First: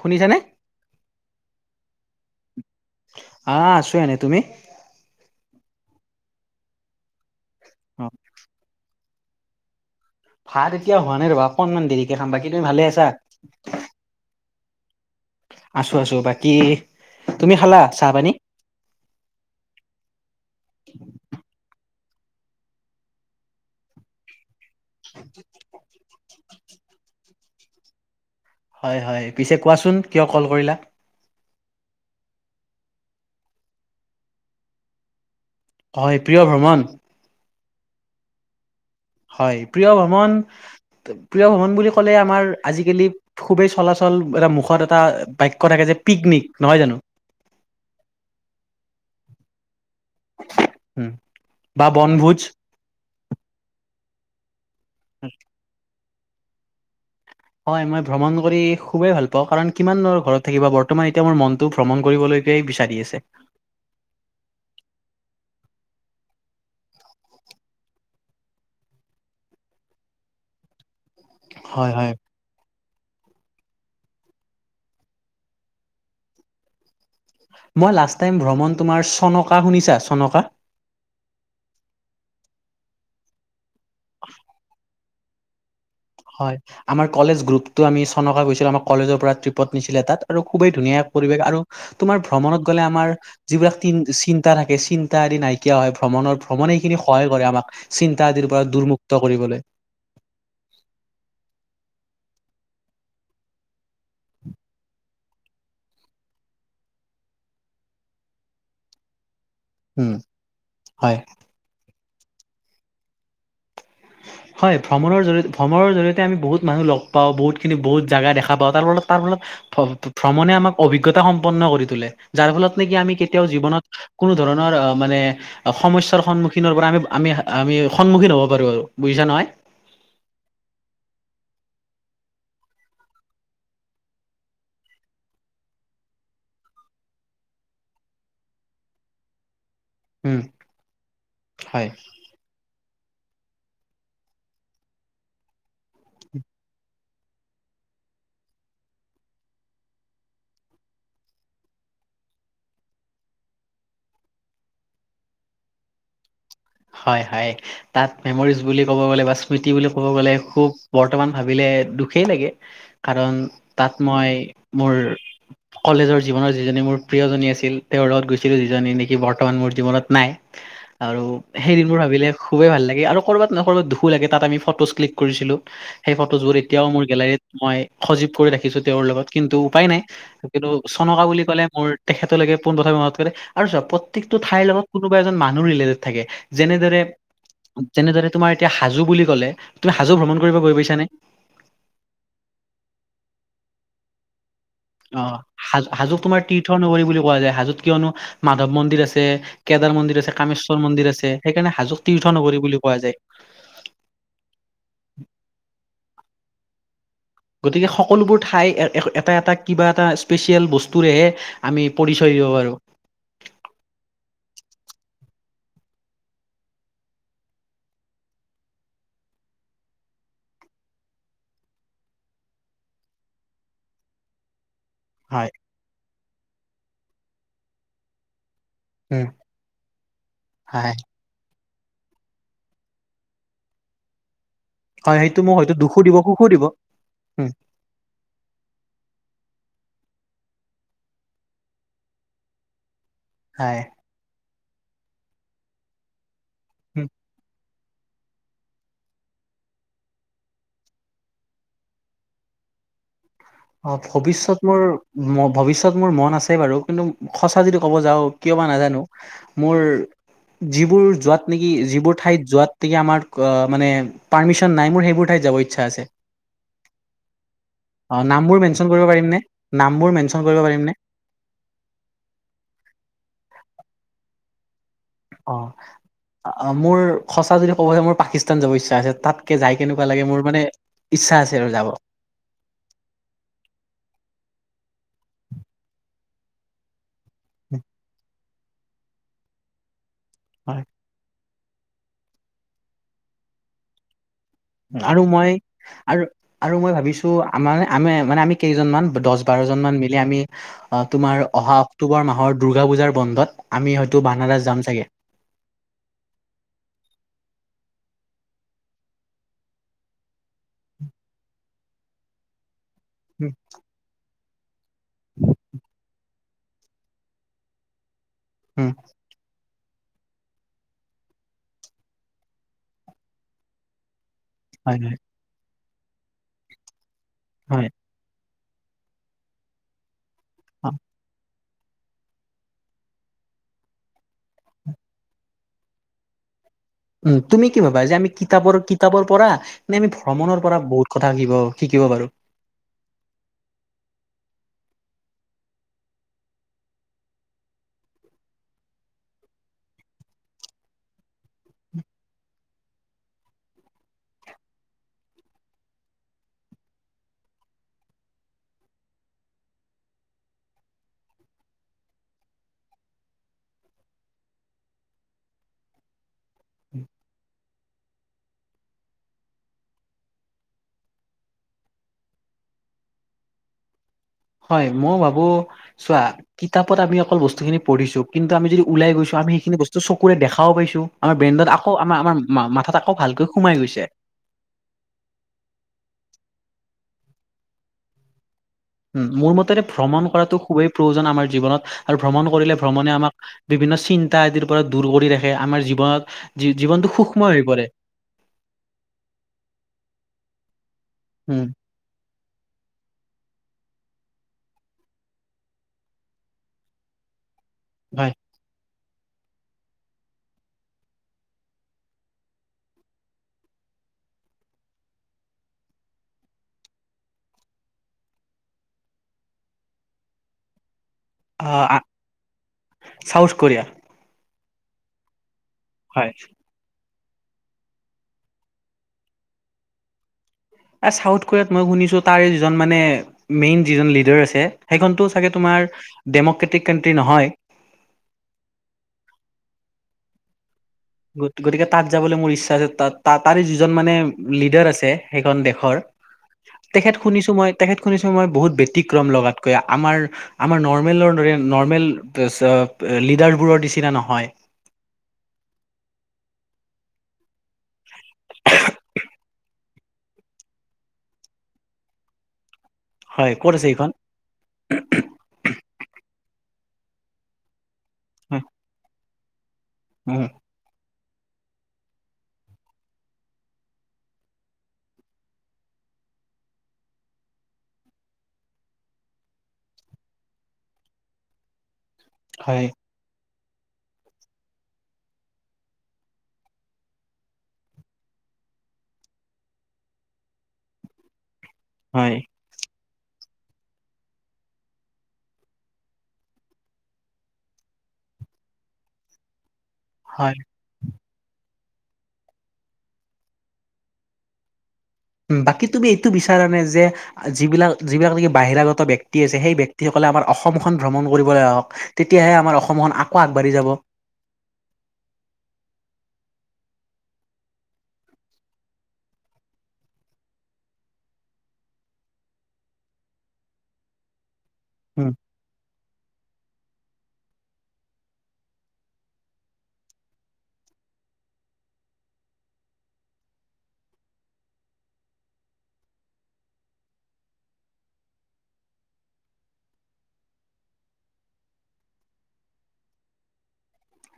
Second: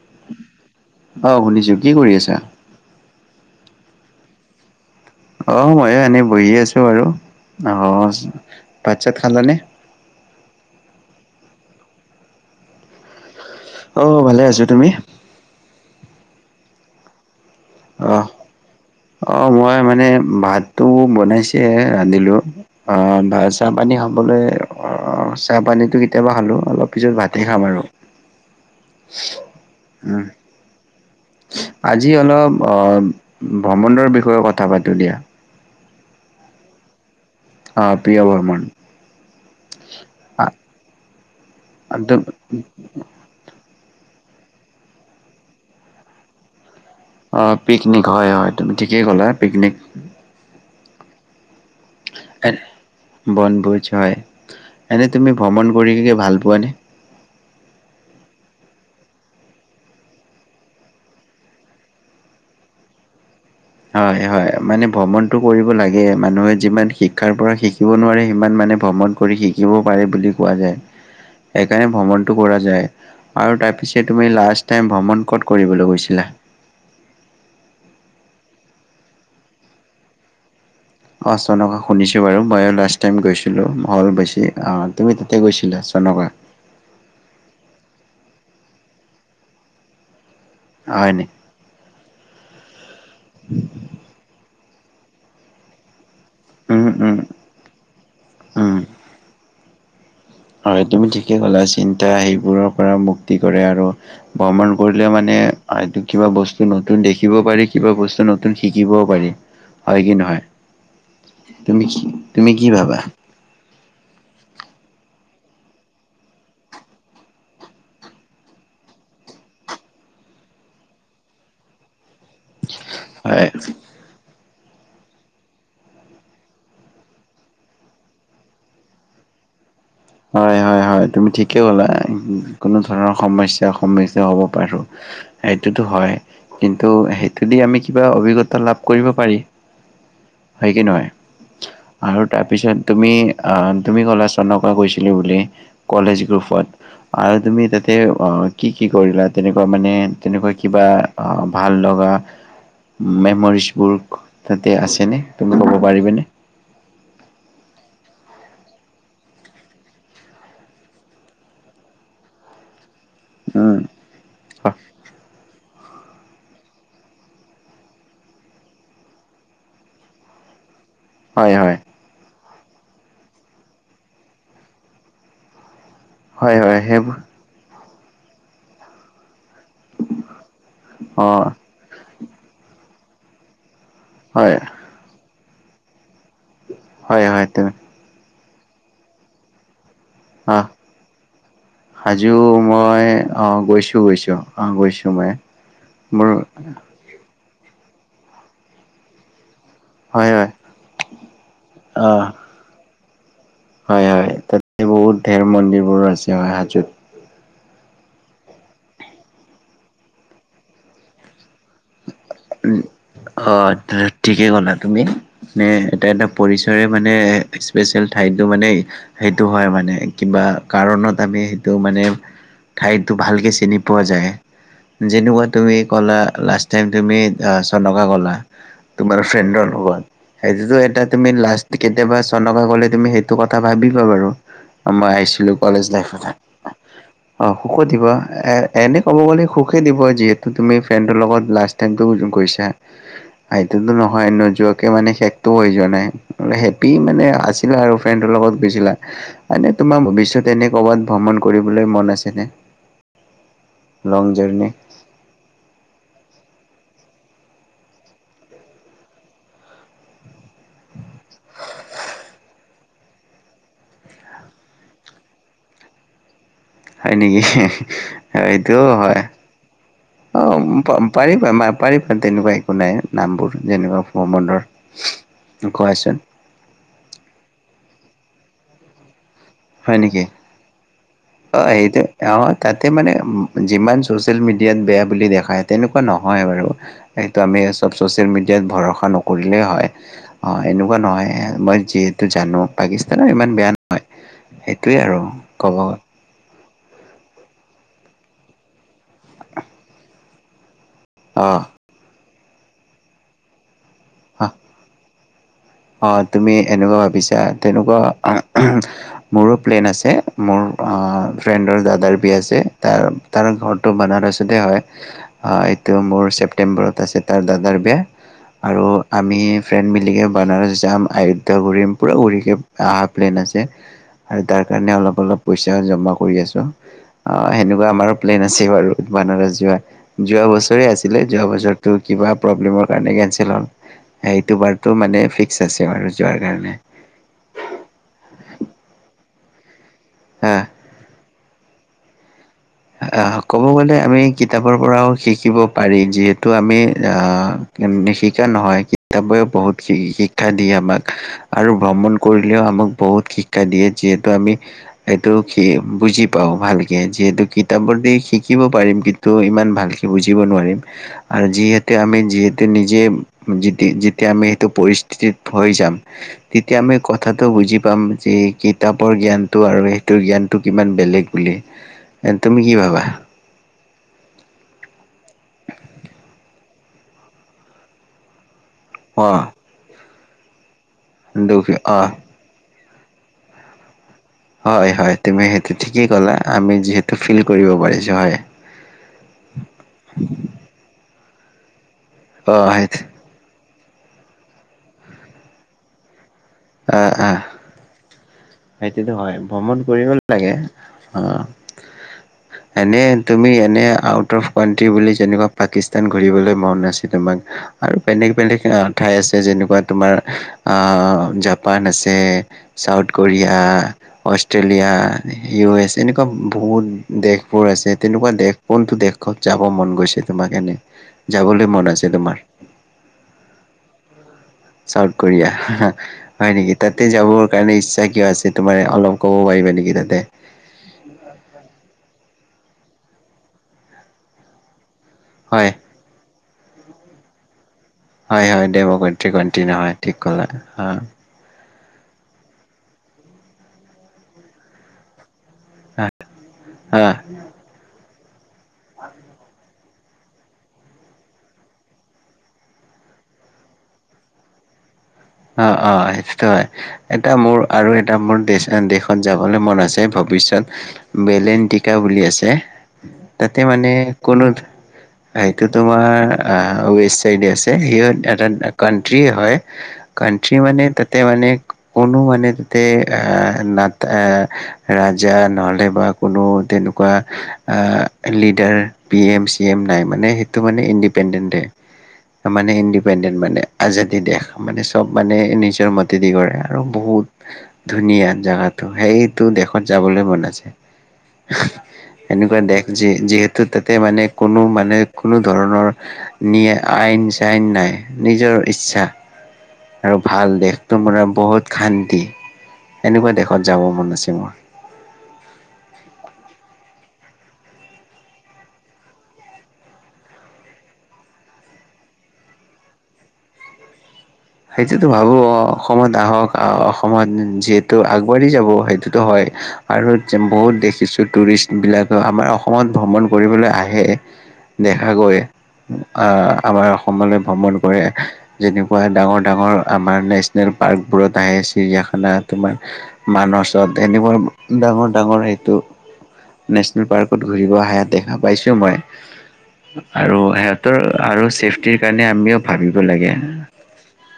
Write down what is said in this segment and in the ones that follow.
শুনিছানে? অ', শুনিছো কি কৰি আছা? আ আছো এনেই, তুমি? অ' ময়ো এনে বহি আছো আৰু। অ অ' চাহ খালানে? ভাত এতিয়া খোৱা নাই ৰ'বা, অকণমান দেৰিকে খাম। বাকি তুমি ভালে আছা? অ' ভালে আছো। তুমি? আছো আছো, বাকি অহ, অ' মই মানে ভাতটো বনাইছেহে, ৰান্ধিলো। আ চাহপানী খাবলে অ' চাহপানীটো কেতিয়াবা খালো। অলপ পিছত ভাতে খাম আৰু! হয়, হয় পিছে কোৱাচোন, উম কিয় কল কৰিলা? আজি অলপ আ ভ্ৰমণৰ বিষয়ে কথা পাতো দিয়া। হয়, প্ৰিয় ভ্ৰমণ অ' প্ৰিয় ভ্ৰমন হয়, প্ৰিয় ভ্ৰমণ, প্ৰিয় ভ্ৰমণ বুলি ক'লে আমাৰ আজি-কালি খুবেই চলাচল চল এটা, মুখত এটা বাক্য থাকে যে পিকনিক নহয় জানো? অঁ, পিকনিক হ'য় হ'য় তুমি ঠিকেই কলা। পিকনিক চে-ত্‌ৰক, উম বা বনভোজ এট্‌ বনভোজ হ'য়। এনেই তুমি ভ্ৰমণ কৰিকিনে ভাল পোৱা নে? হ'য়, মই ভ্ৰমণ কৰি খুবেই ভাল পাওঁ কাৰণ কিমাননো আৰু ঘৰত থাকিবা বৰ্তমান এতিয়া মোৰ মনটো ভ্ৰমণ কৰিবলে এতিয়াই বিচাৰি আছে হ'য়, হ'য় মানে ভ্ৰমণটো কৰিব লাগে। মানুহে যিমান শিক্ষাৰ পৰা শিকিব নোৱাৰে সিমান মানে ভ্ৰমণ কৰি শিকিব পাৰে বুলি কোৱা যায়। সেইকাৰণে হয় হয় ভ্ৰমণটো কৰা যায়। আৰু তাৰপিছে, তুমি লাষ্ট টাইম ভ্ৰমণ ক'ত কৰিবলৈ গৈছিলা? মই লাষ্ট টাইম ভ্ৰমণ তোমাৰ, চনকা শুনিছা চনকা? অ, চনকা শুনিছো বাৰু, মই লাষ্ট টাইম গৈছিলো হ'ল বেছি অ তুমি তেতিয়া গৈছিলা চোন? হয়, আমাৰ কলেজ গ্ৰুপতো আমি চনকা গৈছিলো, আমাৰ কলেজৰ পৰা ট্ৰিপত নিছিলে তাত আৰু খুবেই ধুনীয়া হয়নে? পৰিৱেশ আৰু তোমাৰ ভ্ৰমণত গ'লে আমাৰ যিবিলাক চিন্তা থাকে চিন্তা আদি নাইকিয়া হয়, ভ্ৰমণৰ-ভ্ৰমণে উম, এইখিনি উম, সহায় কৰে আমাক, চিন্তা আদিৰ পৰা উম, দুৰ্মুক্ত কৰিবলৈ। হয়, তুমি ঠিকে ক'লা, চিন্তা সেইবোৰৰ পৰা মুক্তি কৰে আৰু ভ্ৰমণ কৰিলে মানে মানে, এইটো কিবা বস্তু নতুন দেখিব পাৰি, কিবা বস্তু নতুন শিকিবও পাৰি। হয় উম কি নহয়? হয় তুমি কি, তুমি কি ভাবা? [inaudible] হয়, ভ্ৰমণৰ জৰিয়তে-ভ্ৰমণৰ জৰিয়তে আমি বহুত মানুহ লগ পাওঁ, বহুতখিনি, বহুত জেগা দেখা পাওঁ, তাৰ ফলত-তাৰ ফলত ভ্ৰমণে আমাক অভিজ্ঞতা সম্পন্ন কৰি তোলে, যাৰ ফলত নেকি আমি হয়, কেতিয়াও জীৱনত কোনো ধৰণৰ, অ মানে সমস্যাৰ সন্মুখীনৰ পৰা আমি-আমি-আমি সন্মুখীন হ'ব পাৰো, আৰু বুজিছা নহয়? হয়-হয় হয়, তুমি ঠিকেই ক'লা, কোনো ধৰণৰ সমস্যাৰ সন্মুখীন হ'ব পাৰোঁ। সেইটোতো হয়, কিন্তু সেইটো দি আমি কিবা অভিজ্ঞতা লাভ কৰিব পাৰি? উম, হয় কি নহয়? হয়। আৰু তাৰপিছত তুমি-তুমি কলেজ চনৰ পৰা কৈছিলি বুলি, কলেজ গ্ৰুপত আৰু তুমি তাতে কি-কি কৰিলা? তেনেকোৱা মানে তেনেকোৱা কিবা ভাল লগা মেমৰিজবোৰ তাতে আছে নে, তুমি ক'ব পাৰিবা নে? হয়-হয়, তাত মেমৰিজ বুলি ক'ব গলে বা, স্মৃতি বুলি ক'ব গলে খুব বৰ্তমান ভাবিলে দুখেই লাগে, কাৰণ উম, তাত মই মোৰ কলেজৰ জীৱনৰ যিজনী মোৰ প্ৰিয় জনী আছিল, তেওঁৰ লগত গৈছিলো যিজনী নেকি বৰ্তমান মোৰ জীৱনত নাই। আৰু হয়, সেই হয়, দিনবোৰ ভাবিলে খুবেই ভাল লাগে আৰু কৰবাত-কৰবাত, দুখো লাগে তাত আমি ফটোজ ক্লিক কৰিছিলো। সেই ফটোজবোৰ হয়, হয় এতিয়াও মোৰ সেইবোৰ গেলাৰীত, মই সজীৱ কৰি ৰাখিছোঁ তেওঁৰ লগত। কিন্তু উপায় নাই, কিন্তু চনকা বুলি অ' ক'লে মোৰ তেখেতলৈকে পোনপ্ৰথমে মনত পৰে আৰু চাওঁ প্ৰত্যেকটো হয় ঠাইৰ লগত কোনোবা এজন মানুহ ৰিলেটেড থাকে, হয় হয় তুমি যেনেদৰে-যেনেদৰে তোমাৰ এতিয়া হাজো বুলি ক'লে তুমি হাজো ভ্ৰমণ কৰিব অহ, গৈ পাইছানে? হাজো মই অহ, গৈছো-গৈছো। অ, হাজ-হাজোত তোমাৰ তীৰ্থ নগৰী বুলি কোৱা যায়। হাজোত কিয়নো মাধৱ মন্দিৰ আছে। কেদাৰ মন্দিৰ হয় আছে, হয় কামেশ্বৰ মন্দিৰ আছে, সেইকাৰণে হাজোক তীৰ্থ নগৰী বুলি কোৱা যায়। হয়-হয়, তাতে বহুত ঢেৰ মন্দিৰবোৰ আছে, হাজোত গতিকে সকলোবোৰ ঠাই, এটা-এটা কিবা এটা স্পেচিয়েল বস্তুৰেহে আমি পৰিচয় দিব পাৰো। অ, ঠিকেই ক'লা। তুমি নে এটা-এটা, পৰিচয় মানে স্পেচিয়েল ঠাইতো মানে সেইটো হয়, মানে মানে, কিবা কাৰণত আমি সেইটো মানে ঠাইতো ভালকে চিনি পোৱা যায়। যেনেকোৱা হয় তুমি ক'লা, লাষ্ট টাইম তুমি চনকা গ'লা। তোমাৰ ফ্ৰেণ্ডৰ অনুবাদ, সেইটো যে হয় এটা তুমি লাষ্ট কেতিয়াবা চনকা গ'লে, তুমি সেইটো কথা ভাবিবা বাৰু আমাৰ হয় সেইটো মোক আহিছিলো, হয়তো কলেজ দুখো দিব লাইফতে। সুখো দিব অ, উম সুখো দিব, এ, এনে ক'ব গ'লে সুখে দিব যিহেতু তুমি ফ্ৰেণ্ডৰ লগত লাষ্ট টাইমটো গৈছা, হয়। এইটোতো নহয় নোযোৱাত সেইটোৱে মানে শেষটো হৈ যোৱা নাই, হেপি মানে আছো আৰু ফ্ৰেণ্ডৰ লগত গৈছিলা, এনে তোমাৰ ভৱিষ্যত, এনে কৰ'বাত ভ্ৰমণ কৰিবলৈ মন আছেনে? অ, লং জাৰ্ণি ভৱিষ্যত মোৰ, ভৱিষ্যত মোৰ মন আছে। আছে বাৰু, কিন্তু সঁচা যদি ক'ব যাওঁ, কিয় বা নাজানো মোৰ যিবোৰ যোৱাত নেকি, যিবোৰ ঠাইত যোৱাত নেকি আমাৰ মানে পাৰ্মিচন নাই মোৰ সেইবোৰ ঠাইত যাব ইচ্ছা আছে। হয় নেকি? অ, নামবোৰ মেনচন এইটোও কৰিব হয়। পাৰিম নে? নামবোৰ অ, মেনচন কৰিব পাৰিম নে? পাৰিবা-পাৰিবা, তেনেকুৱা একো নাই নামবোৰ, যেনেকুৱা ভ্ৰমণৰ অ কোৱাচোন মোৰ সঁচা যদি ক'ব যে মোৰ পাকিস্তান যাব ইচ্ছা আছে তাত যাই হয় কেনেকুৱা নেকি? লাগে মোৰ মানে আছে অ আৰু যাব সেইটো অ তাতে মানে যিমান চচিয়েল মিডিয়াত বেয়া বুলি দেখা তেনেকুৱা নহয় বাৰু সেইটো আমি চব চচিয়েল মিডিয়াত ভৰা নকৰিলে হয় অ এনেকুৱা নহয় মই যিহেতু জানো পাকিস্তানৰ ইমান বেয়া নহয় সেইটোৱে আৰু কব গ আৰু আৰু মই ভাবিছো আমাৰ আমি মানে আমি কেইজনমান দহ বাৰজন মান মিলি আমি তোমাৰ অ', অহা অক্টোবৰ মাহৰ দুৰ্গা পূজাৰ বন্ধত আমি হয়তো অ', বানডাস যাম চাগে অ তুমি এনেকুৱা ভাবিছা তেনেকুৱা মোৰো প্লেন আছে মোৰ ফ্ৰেণ্ডৰ দাদাৰ বিয়া আছে তাৰ তাৰ উম ঘৰটো বনাৰ ছতে হয় এইটো মোৰ চেফ মাতিম বাৰু তাৰ পাছত দাদা বিয়া আৰু উম, আমি ফ্ৰেন্ড মিলাই বানাৰস যাম আয়োধা ঘূৰিম পুৰা ঘৰিকৈ অহা প্লেন আছে আৰু তাৰ কাৰণে হয় অলপ হয় অলপ পইচা জমা কৰি আছো অ সেনেকুৱা হয়। আমাৰো প্লেন আছে। আছে বাৰু বানাৰস যোৱা যোৱা বছৰে আছিলে যোৱা বছৰ ত কিবা প্ৰব্লেমৰ কাৰণে কেচেল হ'ল সেইটো বাৰো মানে ফিক্স আছে আৰু যোৱাৰ কাৰণে উম তুমি কি ভাবা যে আমি কিতাপৰ কিতাপৰ পৰা নে আমি হা ভ্ৰমণৰ পৰা বহুত কথা শাকিব শিকিব বাৰু আহ ক'ব গ'লে আমি কিতাপৰ পৰাও শিকিব পাৰি যিহেতু আমি আহ শিকা নহয় কিতাপেও বহুত শিক্ষা দিয়ে আমাক আৰু ভ্ৰমণ কৰিলেও আক আক বহুত শিক্ষা দিয়ে যিহেতু আমি এইটো বুজি পাওঁ ভালকে যিহেতু কিতাপ প শিকিব পাৰিম কিন্তু ইমান ভালকে বুজিব নোৱাৰিম আৰু যিহেতু আমি যিহেতু নিজে যেতিয়া আমি এইটো পৰিস্থিতিত হৈ যাম তেতিয়া আমি কথাটো বুজ বুজি পাম যি কিতাপৰ জ্ঞানটো আৰু সেইটোৰ জ্ঞানটো কিমান বেলেগ বুলি তুমি কি ভাবা হয় মই ভাবো চোৱা কিতাপত আমি অকল বস্তুখিনি পঢ়িছো কিন্তু আমি যদি ওলাই গৈছো অ', আম সখিনি বস্তু চকুৰে দেখাও পাইছো আমাৰ দুখ ব্ৰেডত আকৌ আম অ', আমাৰ মা আকৌ ভালকৈ সোমাই গৈছে হয় হয় তুমি সেইটো ঠিকেই ক'লা আমি যিহেতু ফিল কৰিব পাৰিছ হয় উ মোৰ মতেৰে ভ্ৰমণ কৰাটো খুবেই প্ৰয়োজন আমাৰ জীৱনত আৰু ভ্ৰমণ অ', কৰিলে সেইটো ভ্ৰমণে আমাক বিভিন্ন চিন্তা আদিৰ পৰা দূৰ কৰি ৰাখে আমাৰ জীৱনত জীৱনটো সূক্ষ্ম হৈ পৰে সেইটো হয় ভ্ৰমণ কৰিব লাগে অঁ উম এনে তুমি এনে আউট অফ কানট্ৰি বুলি যেনেকুৱা পাকিস্তান ঘূৰিবলৈ মন ন আছে তোমাক আৰু বেলেগ হয় বেলেগ ঠাই আছে যেনেকুৱা তোমাৰ আহ জাপান আছে South Korea Australia U S এনেকুৱা বহুত দেশবোৰ আছে তেনেকুৱা দেশ কোনটো দেশত যাব মন গৈছে তোমাৰ এনে যাবলৈ মন আহ আছে তোমাৰ? চাউথ কোৰিয়া চাউথ কোৰিয়া, হয় নেকি? তাত তাতে যাবৰ কাৰণে ইচ্ছা কিয় আছে তোমাৰ? অলপ ক'ব পাৰিবা নেকি? তাতে এ চাউথ কোৰিয়াত মই শুনিছো তাৰে যিজন মানে মেইন যিজন লিডাৰ আছে। সেইখনতো চাগে হয় তোমাৰ ডেম'ক্ৰেটিক কাণ্ট্ৰি নহয়। হয়, হয়। ডেম্ৰকাটি কাউন্ট্ৰী নহী, ঠিক কলা তুমি। গতিকে তাত যাবলে মোৰ ইচ্ছা আছে। তাত ত তাৰে যিজন মানে লিডাৰ আছে সেইখন দেশৰ। হা হা তেখেত শুনিছো মই, তেখেত শুনিছো মই বহুত ব্যতিক্ৰম লগাতকৈ। আমাৰ আমাৰ নৰ্মেলৰ দৰে নৰ্মেল লিডাৰবোৰৰ নিচিনা নহয়। অ-অ সেইটো হয়। এটা মোৰ আৰু এটা মোৰ দেচ দেশত যাব বলে মন আছে ভবিচ্চত। বেলেনটিকা বুলি আছে হয় তাতে ক'ত আছে মানে এইখন কোনো এইটো তোমাৰ আহ ৱেষ্ট চাইডে আছে। সেইখন এখন হয় কানট্ৰিয়ে হয়। উম, কানট্ৰি মানে তা তাতে মানে কোনো মানে তাতে অ না ৰাজা নহ'লে বা অকণো তেনেকুৱা অহ leader B M C M নাই মানে। সেইটো মানে ইন [unintelligible] মানে হয় ইণ্ডিপেণ্ডেন্ট। মানে আজাদী দেশ। মানে চব মানে নিজৰ মতেদি কৰে আৰু বহুত, ধুনীয়া জাগাটো সেইটো দেশত যাবলৈ মন আছে। হয় এনেকুৱা দেশ যে যিহেতু তাতে মানে কোনো মানে কোনো ধৰণৰ, নিয় আইন চাইন নাই। নিজৰ ইচ্ছা আৰু ভাল হয়। দেশ তোমৰা বহুত শান্তি। এনেকুৱা দেশত যাব মন আছে মোৰ। বাকী তুমি এইটো বিচাৰানে যে, যিবিলাক যিবিলাক নেকি বাহিৰাগত ব্যক্তি আছে সেই ব্যক্তিসকল লে আমাৰ অসমখন ভ্ৰমণ কৰিবলে আহক, তেতিয়াহে আমাৰ অসমখন আকৌ আগবাঢ়ি যাব। সেইটোতো ভাবো। অসমত আহক আহ অসমত যিহেতু আগবাঢ়ি যাব, সেইটোতো হয়। আৰু বহুত দেখিছো টুৰিষ্ট বিলাক আমাৰ অসমত ভ্ৰমণ কৰিবলৈ আহে। দেখা গৈ আহ আমাৰ অসমলৈ ভ্ৰমণ কৰে যেনেকুৱা ডাঙৰ ডাঙৰ আমাৰ নেচনেল পাৰ্ক বোৰত আহে, চিৰিয়াখানা, তোমাৰ মানচত এনেবোৰ ডাঙৰ-ডাঙৰ সেইটো। নেচনেল পাৰ্কত ঘূৰিব আহে, দেখা পাইছো মই। আৰু সিহঁতৰ আৰু ছেফটিৰ কাৰণে আমিও ভাবিব লাগে।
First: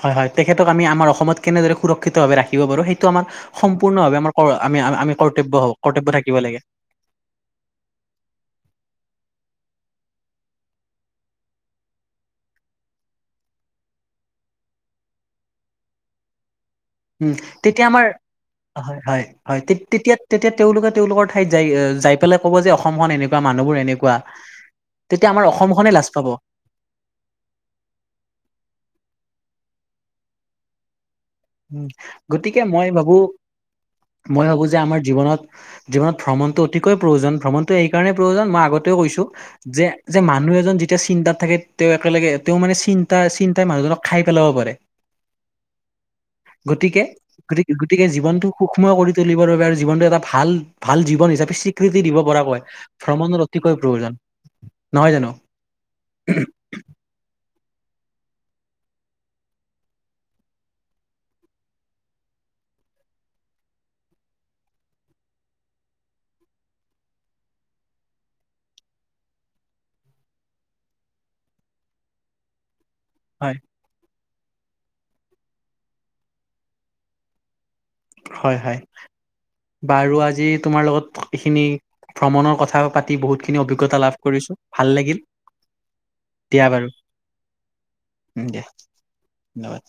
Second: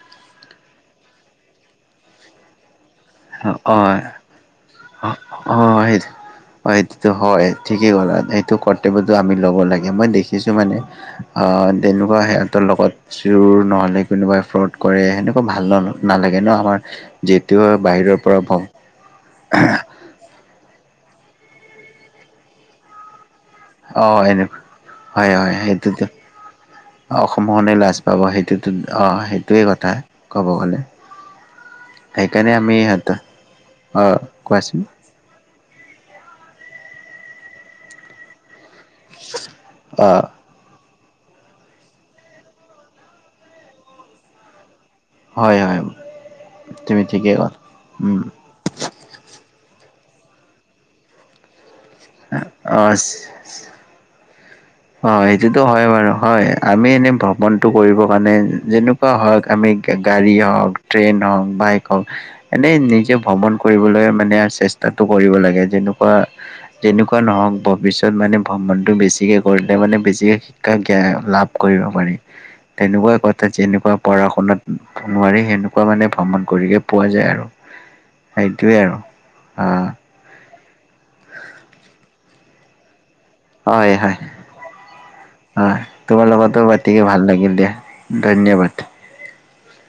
হয়-হয়, তেখেতক আমি আমাৰ অসমত কেনেদৰে সুৰক্ষিতভাৱে ৰাখিব পাৰো সেই টো আমাৰ অ' অ' সম্পূৰ্ণভাৱে আমাৰ আমি আমি কৰ্তব্য-কৰ্তব্য থাকিব লাগে। এইটো কৰ্তব্য আমি ল'ব লাগে। মই দেখিছো মানে অ তেনেকুৱা সিহঁতৰ লগত জোৰ নহলে কোনোবাই ফ্ৰড কৰে, সেনেকুৱা ভাল ন নালাগে ন আমাৰ। উম যিহেতু তেতিয়া আমাৰ, বাহিৰৰ পৰা ভ হয়-হয়-হয় তেতিয়া তেতিয়া তেওঁলোকে তেওঁলোকৰ ঠাইত যাই যাই পেলাই ক'ব যে অসমখন এনেকু অ, এনে, আমাৰ হয়-হয় অসমখনে সেইটোতো লাজ পাব অসমখনে লাজ পাব সেইটোটো, অ সেইটোৱে কথা ক'ব গ'লে। সেইকাৰণে গতিকে আমি মই ভাবো, সিহঁতৰ অ মই ভাবো যে কোৱাচোন আমাৰ জীৱনত জীৱনত ভ্ৰমণটো অতিকৈ প্ৰয়োজন। ভ্ৰমণটো এই কাৰণেই প্ৰয়োজন মই আগত কৈছো অ যে মানুহ এজন যি যেতিয়া চিন্তাত থাকে তেওঁ একেলগে তেওঁ মানে চিন্তা চিন্তাই মানুহজনক খাই পেলাব পাৰে। হয়, হয়। তুমি গতিকে ঠিকেই ক'লা গে গতিকে উম জীৱনটো সুক্ষ্ম কৰি তুলিবৰ বাবে আৰু জীৱনটো এটা ভাল, ভাল জীৱন হিচাপে স্বীকৃতি দিব পৰাকৈ অ ভ্ৰমণৰ অতিকৈ প্ৰয়োজন। অ, নহয় জানো? সেইটোতো হয় বাৰু। হয় আমি এনে মনটো কৰিবৰ কাৰণে যেনেকুৱা হওক আমি গাড়ী হওক, ট্ৰেইন হওক বাইক হওক এনেই নিজে ভ্ৰমণ কৰিবলৈ মানে চেষ্টাটো কৰিব লাগে। যেনেকুৱা তেনেকুৱা নহওক ভৱিষ্যত মানে ভ্ৰমণতটো বেছিকে কৰিলে মানে বেছিকে শিক্ষা জ্ঞান লাভ কৰিব পাৰি, তেনেকুৱা কথা হয় যেনেকুৱা। পঢ়া শুনাত নোৱাৰি সেনেকুৱা মানে ভ্ৰমণ কৰিহে পোৱা যায় আৰু। হয় সেইটোৱে হয়, আৰু অ বাৰু আজি। তোমাৰ লগত এইখিনি ভ্ৰমণৰ কথা পাতি বহুতখিনি হয় অভিজ্ঞতা হয় লাভ কৰিছো ভাল লাগিল। হয় তোমাৰ লগতো দিয়া বাৰু বতিকৈ ভাল লাগিল দিয়া উম, দিয়া ধন্যবাদ। ধন্যবাদ।